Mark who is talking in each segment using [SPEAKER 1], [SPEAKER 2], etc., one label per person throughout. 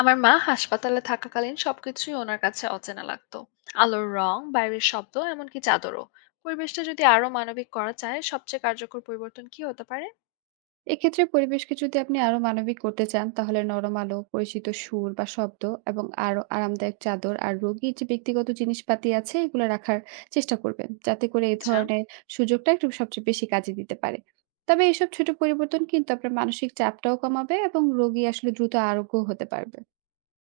[SPEAKER 1] আমার মা হাসপাতালে থাকাকালীন সবকিছুই ওনার কাছে অচেনা লাগতো। আলোর রং, বাইরের শব্দ, এমনকি চাদরও। পরিবেশটা যদি আরো মানবিক করা চায়, সবচেয়ে কার্যকর পরিবর্তন কি হতে পারে?
[SPEAKER 2] এক্ষেত্রে পরিবেশকে যদি আপনি আরো মানবিক করতে চান তাহলে নরম আলো, পরিচিত সুর বা শব্দ এবং আরো আরামদায়ক চাদর আর রোগীর যে ব্যক্তিগত জিনিসপাতি আছে এগুলো রাখার চেষ্টা করবেন যাতে করে এই
[SPEAKER 1] আচ্ছা।
[SPEAKER 2] ধরনের সুযোগটা একটু সবচেয়ে বেশি কাজে দিতে পারে। তবে এইসব ছোট পরিবর্তন কিন্তু আপনার মানসিক চাপটাও কমাবে এবং রোগী আসলে দ্রুত আরোগ্য হতে পারবে।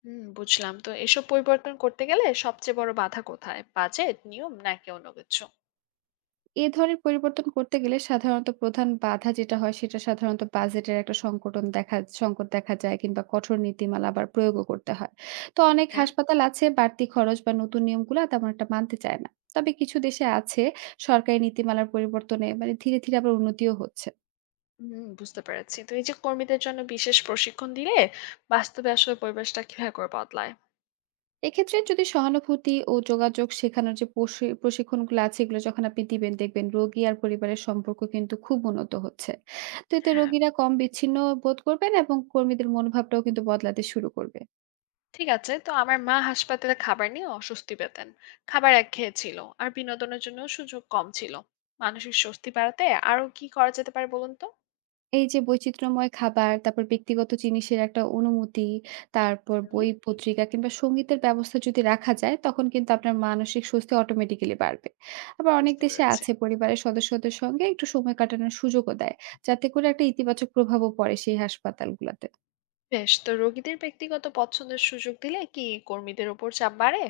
[SPEAKER 1] হুম, বুঝলাম। তো এসব পরিবর্তন করতে গেলে সবচেয়ে বড় বাধা কোথায়? বাজেট, নিয়ম নাকি অন্য কিছু?
[SPEAKER 2] এ ধরনের পরিবর্তন করতে গেলে সাধারণত প্রধান বাধা যেটা হয় সেটা সাধারণত বাজেটের একটা সংকট দেখা যায় কিংবা কঠোর নীতিমালা আবার প্রয়োগও করতে হয়। তো অনেক
[SPEAKER 1] ওকে।
[SPEAKER 2] হাসপাতাল আছে বাড়তি খরচ বা নতুন নিয়মগুলা তেমন একটা মানতে চায় না। তবে কিছু দেশে আছে সরকারি নীতিমালার পরিবর্তনে মানে ধীরে, ধীরে আবার উন্নতিও হচ্ছে।
[SPEAKER 1] হুম, বুঝতে পেরেছি। তো এই যে কর্মীদের জন্য বিশেষ প্রশিক্ষণ দিলে বাস্তবে আসলে পরিবেশটা কিভাবে করে বদলায়?
[SPEAKER 2] এক্ষেত্রে যদি সহানুভূতি ও যোগাযোগ শেখানোর যে প্রশিক্ষণগুলো আছে এগুলো যখন আপনি দিবেন দেখবেন রোগী আর পরিবারের সম্পর্ক কিন্তু খুব উন্নত হচ্ছে। তো এতে
[SPEAKER 1] হ্যাঁ,
[SPEAKER 2] রোগীরা কম বিচ্ছিন্ন বোধ করবেন এবং কর্মীদের মনোভাবটাও কিন্তু বদলাতে শুরু করবে।
[SPEAKER 1] ঠিক আছে। তো আমার মা হাসপাতালে খাবার নিয়ে অস্বস্তি পেতেন, খাবার একঘেয়ে ছিল আর বিনোদনের জন্য সুযোগ কম ছিল। মানসিক স্বস্তি বাড়াতে আরো কি করা যেতে পারে বলুন তো।
[SPEAKER 2] এই যে বৈচিত্র্যময় খাবার, তারপর ব্যক্তিগত জিনিসের একটা অনুমতি, তারপর
[SPEAKER 1] হুম,
[SPEAKER 2] বই, পত্রিকা কিংবা সঙ্গীতের ব্যবস্থা যদি রাখা যায়, তখন কিন্তু আপনার মানসিক স্বস্তি অটোমেটিক্যালি বাড়বে। আবার অনেক
[SPEAKER 1] বুঝতে
[SPEAKER 2] দেশে
[SPEAKER 1] পেরেছি।
[SPEAKER 2] আছে পরিবারের সদস্যদের সঙ্গে একটু সময় কাটানোর সুযোগও দেয়, যাতে করে একটা ইতিবাচক প্রভাবও পড়ে সেই হাসপাতালগুলাতে।
[SPEAKER 1] বেশ, তো রোগীদের ব্যক্তিগত পছন্দের সুযোগ দিলে কি কর্মীদের ওপর চাপ বাড়ে?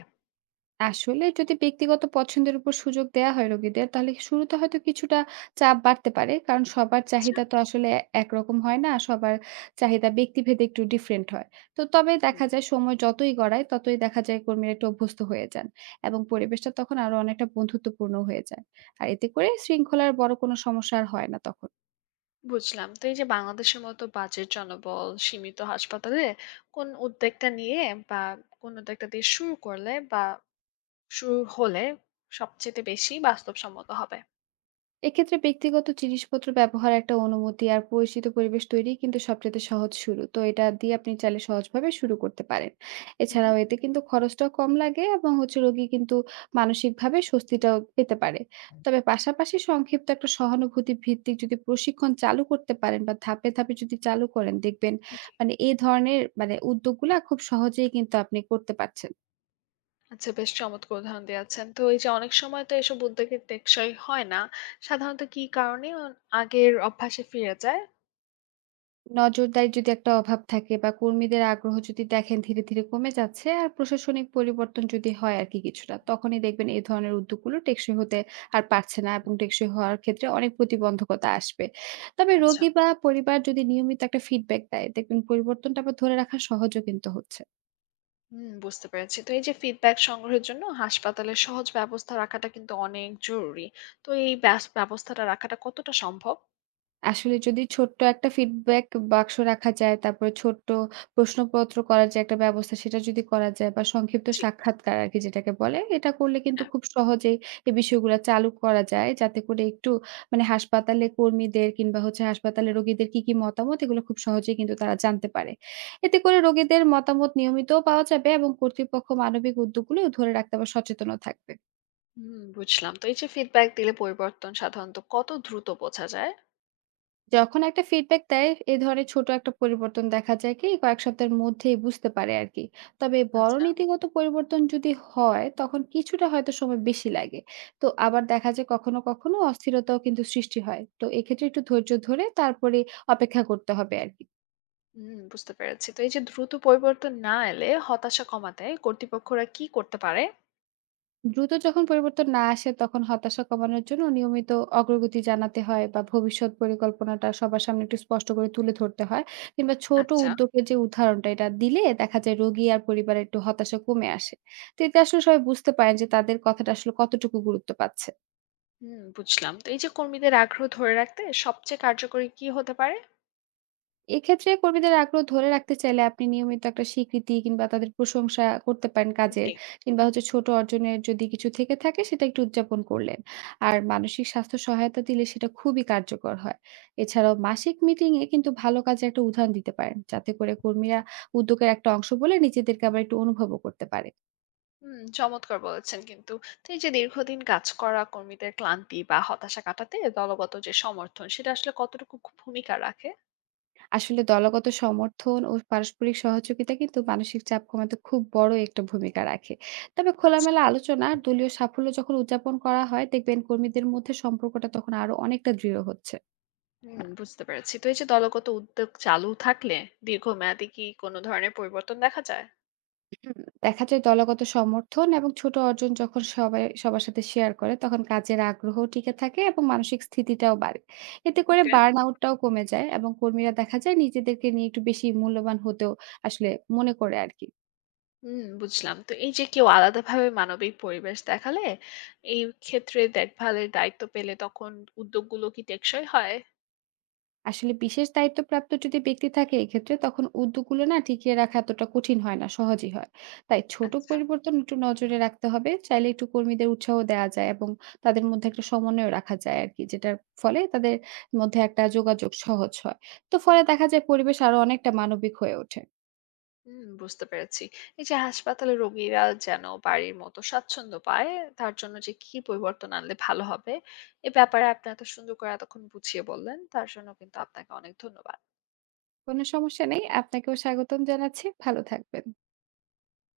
[SPEAKER 2] আসলে যদি ব্যক্তিগত পছন্দের উপর সুযোগ দেয়া হয় রোগীদের তাহলে শুরুতে হয়তো কিছুটা চাপ বাড়তে পারে, কারণ সবার
[SPEAKER 1] আচ্ছা।
[SPEAKER 2] চাহিদা তো আসলে একরকম হয় না। সবার চাহিদা ব্যক্তিভেদে একটু ডিফারেন্ট হয়। তো তবে
[SPEAKER 1] হুম,
[SPEAKER 2] দেখা যায় সময় যতই গড়ায় ততই দেখা যায় কর্মীরা একটু অভ্যস্ত হয়ে যান এবং পরিবেশটা তখন আরো অনেকটা বন্ধুত্বপূর্ণ হয়ে যায়। আর এতে করে শৃঙ্খলার বড় কোনো সমস্যা আর হয় না তখন।
[SPEAKER 1] বুঝলাম। তো এই যে বাংলাদেশের মতো বাজেট জনবল সীমিত হাসপাতালে কোন উদ্যোগটা নিয়ে, বা কোন উদ্যোগটা দিয়ে শুরু করলে বা শুরু হলে সবচেয়ে বেশি বাস্তবসম্মত হবে?
[SPEAKER 2] এক্ষেত্রে ব্যক্তিগত জিনিসপত্র ব্যবহার একটা অনুমতি আর পরিচিত পরিবেশ তৈরি কিন্তু সবচেয়ে সহজ শুরু, তো এটা দিয়ে আপনি চাইলে সহজভাবে শুরু করতে পারেন।
[SPEAKER 1] হুম।
[SPEAKER 2] এছাড়াও এতে কিন্তু খরচটাও কম লাগে এবং হচ্ছে রোগী কিন্তু মানসিকভাবে স্বস্তিটাও পেতে পারে। তবে পাশাপাশি সংক্ষিপ্ত একটা সহানুভূতি ভিত্তিক যদি প্রশিক্ষণ চালু করতে পারেন বা ধাপে ধাপে যদি চালু করেন দেখবেন
[SPEAKER 1] জি।
[SPEAKER 2] এই ধরনের উদ্যোগগুলা খুব সহজেই কিন্তু আপনি করতে পারছেন।
[SPEAKER 1] আচ্ছা, বেশ চমৎকার উদাহরণ দিয়েছেন। তো এই যে অনেক সময় তো এসব উদ্যোগের টেকসই হয় না। সাধারণত কি কারণে আগের অভ্যাসে ফিরে যায়?
[SPEAKER 2] নজরদারির যদি একটা অভাব থাকে বা কর্মীদের আগ্রহ যদি দেখেন ধীরে ধীরে কমে যাচ্ছে আর প্রশাসনিক পরিবর্তন যদি হয় আর কি কিছুটা, তখনই দেখবেন এই ধরনের উদ্যোগগুলো টেকসই হতে আর পারছে না এবং টেকসই হওয়ার ক্ষেত্রে অনেক প্রতিবন্ধকতা আসবে। তবে
[SPEAKER 1] আচ্ছা,
[SPEAKER 2] রোগী বা পরিবার যদি নিয়মিত একটা ফিডব্যাক দেয় দেখবেন পরিবর্তনটা আবার ধরে রাখা সহজও কিন্তু হচ্ছে।
[SPEAKER 1] হুম, বুঝতে পেরেছি। তো এই যে ফিডব্যাক সংগ্রহের জন্য হাসপাতালে সহজ ব্যবস্থা রাখাটা কিন্তু অনেক জরুরি। তো এই ব্যবস্থাটা রাখাটা কতটা সম্ভব?
[SPEAKER 2] আসলে যদি ছোট্ট একটা ফিডব্যাক বাক্স রাখা যায়, তারপরে ছোট্ট প্রশ্নপত্র করার যে একটা ব্যবস্থা সেটা যদি করা যায় বা সংক্ষিপ্ত
[SPEAKER 1] জি,
[SPEAKER 2] সাক্ষাৎকার আরকি যেটাকে বলে, এটা করলে কিন্তু
[SPEAKER 1] হ্যাঁ,
[SPEAKER 2] খুব সহজেই এই বিষয়গুলা চালু করা যায়। যাতে করে একটু হাসপাতালে কর্মীদের কিংবা হচ্ছে হাসপাতালে রোগীদের কি, কি মতামত এগুলো খুব সহজেই কিন্তু তারা জানতে পারে। এতে করে রোগীদের মতামত নিয়মিতও পাওয়া যাবে এবং কর্তৃপক্ষ মানবিক উদ্যোগগুলো ধরে রাখতে আবার সচেতনও থাকবে।
[SPEAKER 1] হুম, বুঝলাম। তো এই যে ফিডব্যাক দিলে পরিবর্তন সাধারণত কত দ্রুত বোঝা যায়?
[SPEAKER 2] যখন একটা ফিডব্যাক দেয় এই ধরনের ছোট একটা পরিবর্তন দেখা যায় কি কয়েক সপ্তাহের মধ্যেই বুঝতে পারে আর কি। তবে বড়
[SPEAKER 1] আচ্ছা,
[SPEAKER 2] নীতিগত পরিবর্তন যদি হয় তখন কিছুটা হয়তো সময় বেশি লাগে। তো আবার দেখা যায় কখনো কখনো অস্থিরতাও কিন্তু সৃষ্টি হয়, তো এক্ষেত্রে একটু ধৈর্য ধরে তারপরে অপেক্ষা করতে হবে আর কি।
[SPEAKER 1] হুম, বুঝতে পেরেছি। তো এই যে দ্রুত পরিবর্তন না এলে হতাশা কমাতে কর্তৃপক্ষরা কি করতে পারে?
[SPEAKER 2] দ্রুত যখন পরিবর্তন না আসে তখন হতাশা কমানোর জন্য নিয়মিত অগ্রগতি জানাতে হয় বা ভবিষ্যৎ পরিকল্পনাটা সবার সামনে একটু স্পষ্ট করে তুলে ধরতে হয়, কিংবা ছোট
[SPEAKER 1] আচ্ছা।
[SPEAKER 2] উদ্যোগের যে উদাহরণটা এটা দিলে দেখা যায় রোগী আর পরিবারে একটু হতাশা কমে আসে। তো এতে আসলে সবাই বুঝতে পারেন যে তাদের কথাটা আসলে কতটুকু গুরুত্ব পাচ্ছে।
[SPEAKER 1] হুম, বুঝলাম। তো এই যে কর্মীদের আগ্রহ ধরে রাখতে সবচেয়ে কার্যকরী কি হতে পারে?
[SPEAKER 2] এক্ষেত্রে কর্মীদের আগ্রহ ধরে রাখতে চাইলে আপনি নিয়মিত একটা স্বীকৃতি কিংবা তাদের প্রশংসা করতে পারেন কাজের,
[SPEAKER 1] জি।
[SPEAKER 2] কিংবা হচ্ছে ছোট অর্জনের যদি কিছু থেকে থাকে সেটা একটু উদযাপন করলেন আর মানসিক স্বাস্থ্য সহায়তা দিলে সেটা খুবই কার্যকর হয়। এছাড়াও মাসিক মিটিং এ কিন্তু ভালো কাজে একটা উদাহরণ দিতে পারেন যাতে করে কর্মীরা উদ্যোগের একটা অংশ বলে নিজেদেরকে আবার একটু অনুভবও করতে পারে।
[SPEAKER 1] হুম, চমৎকার বলেছেন কিন্তু। তো এই যে দীর্ঘদিন কাজ করা কর্মীদের ক্লান্তি বা হতাশা কাটাতে দলগত যে সমর্থন সেটা আসলে কতটুকু ভূমিকা রাখে?
[SPEAKER 2] আসলে দলগত সমর্থন ও পারস্পরিক সহযোগিতা কিন্তু মানসিক চাপ কমাতে খুব বড় একটা ভূমিকা রাখে। তবে
[SPEAKER 1] আচ্ছা।
[SPEAKER 2] খোলামেলা আলোচনা আর দলীয় সাফল্য যখন উদযাপন করা হয় দেখবেন কর্মীদের মধ্যে সম্পর্কটা তখন আরো অনেকটা দৃঢ় হচ্ছে।
[SPEAKER 1] হুম, বুঝতে পেরেছি। তো এই যে দলগত উদ্যোগ চালু থাকলে দীর্ঘমেয়াদী কি কোনো ধরনের পরিবর্তন দেখা যায়?
[SPEAKER 2] হুম, দেখা যায় দলগত সমর্থন এবং ছোট অর্জন যখন সবাই সবার সাথে শেয়ার করে তখন কাজের আগ্রহ টিকে থাকে এবং মানসিক স্থিতিটাও বাড়ে। এতে করে
[SPEAKER 1] ওকে।
[SPEAKER 2] বার্ন আউটটাও কমে যায় এবং কর্মীরা দেখা যায় নিজেদেরকে নিয়ে একটু বেশি মূল্যবান হতেও আসলে মনে করে আর কি।
[SPEAKER 1] হুম, বুঝলাম। তো এই যে কেউ আলাদাভাবে মানবিক পরিবেশ দেখালে এই ক্ষেত্রে দেখভালের দায়িত্ব পেলে তখন উদ্যোগগুলো কি টেকসই হয়?
[SPEAKER 2] আসলে বিশেষ দায়িত্বপ্রাপ্ত যদি ব্যক্তি থাকে এক্ষেত্রে তখন উদ্যোগগুলো না টিকিয়ে রাখা এতটা কঠিন হয় না, সহজই হয়। তাই ছোট
[SPEAKER 1] আচ্ছা।
[SPEAKER 2] পরিবর্তন একটু নজরে রাখতে হবে, চাইলে একটু কর্মীদের উৎসাহ দেওয়া যায় এবং তাদের মধ্যে একটা সমন্বয় রাখা যায় আর কি, যেটার ফলে তাদের মধ্যে একটা যোগাযোগ সহজ হয়। তো ফলে দেখা যায় পরিবেশ আরো অনেকটা মানবিক হয়ে ওঠে।
[SPEAKER 1] হুম, বুঝতে পেরেছি। এই যে হাসপাতালে রোগীরা যেন বাড়ির মতো স্বাচ্ছন্দ্য পায়, তার জন্য যে কি পরিবর্তন আনলে ভালো হবে, এ ব্যাপারে আপনি এত সুন্দর করে এতক্ষণ বুঝিয়ে বললেন, তার জন্য কিন্তু আপনাকে অনেক ধন্যবাদ।
[SPEAKER 2] কোনো সমস্যা নেই, আপনাকেও স্বাগতম জানাচ্ছি, ভালো থাকবেন।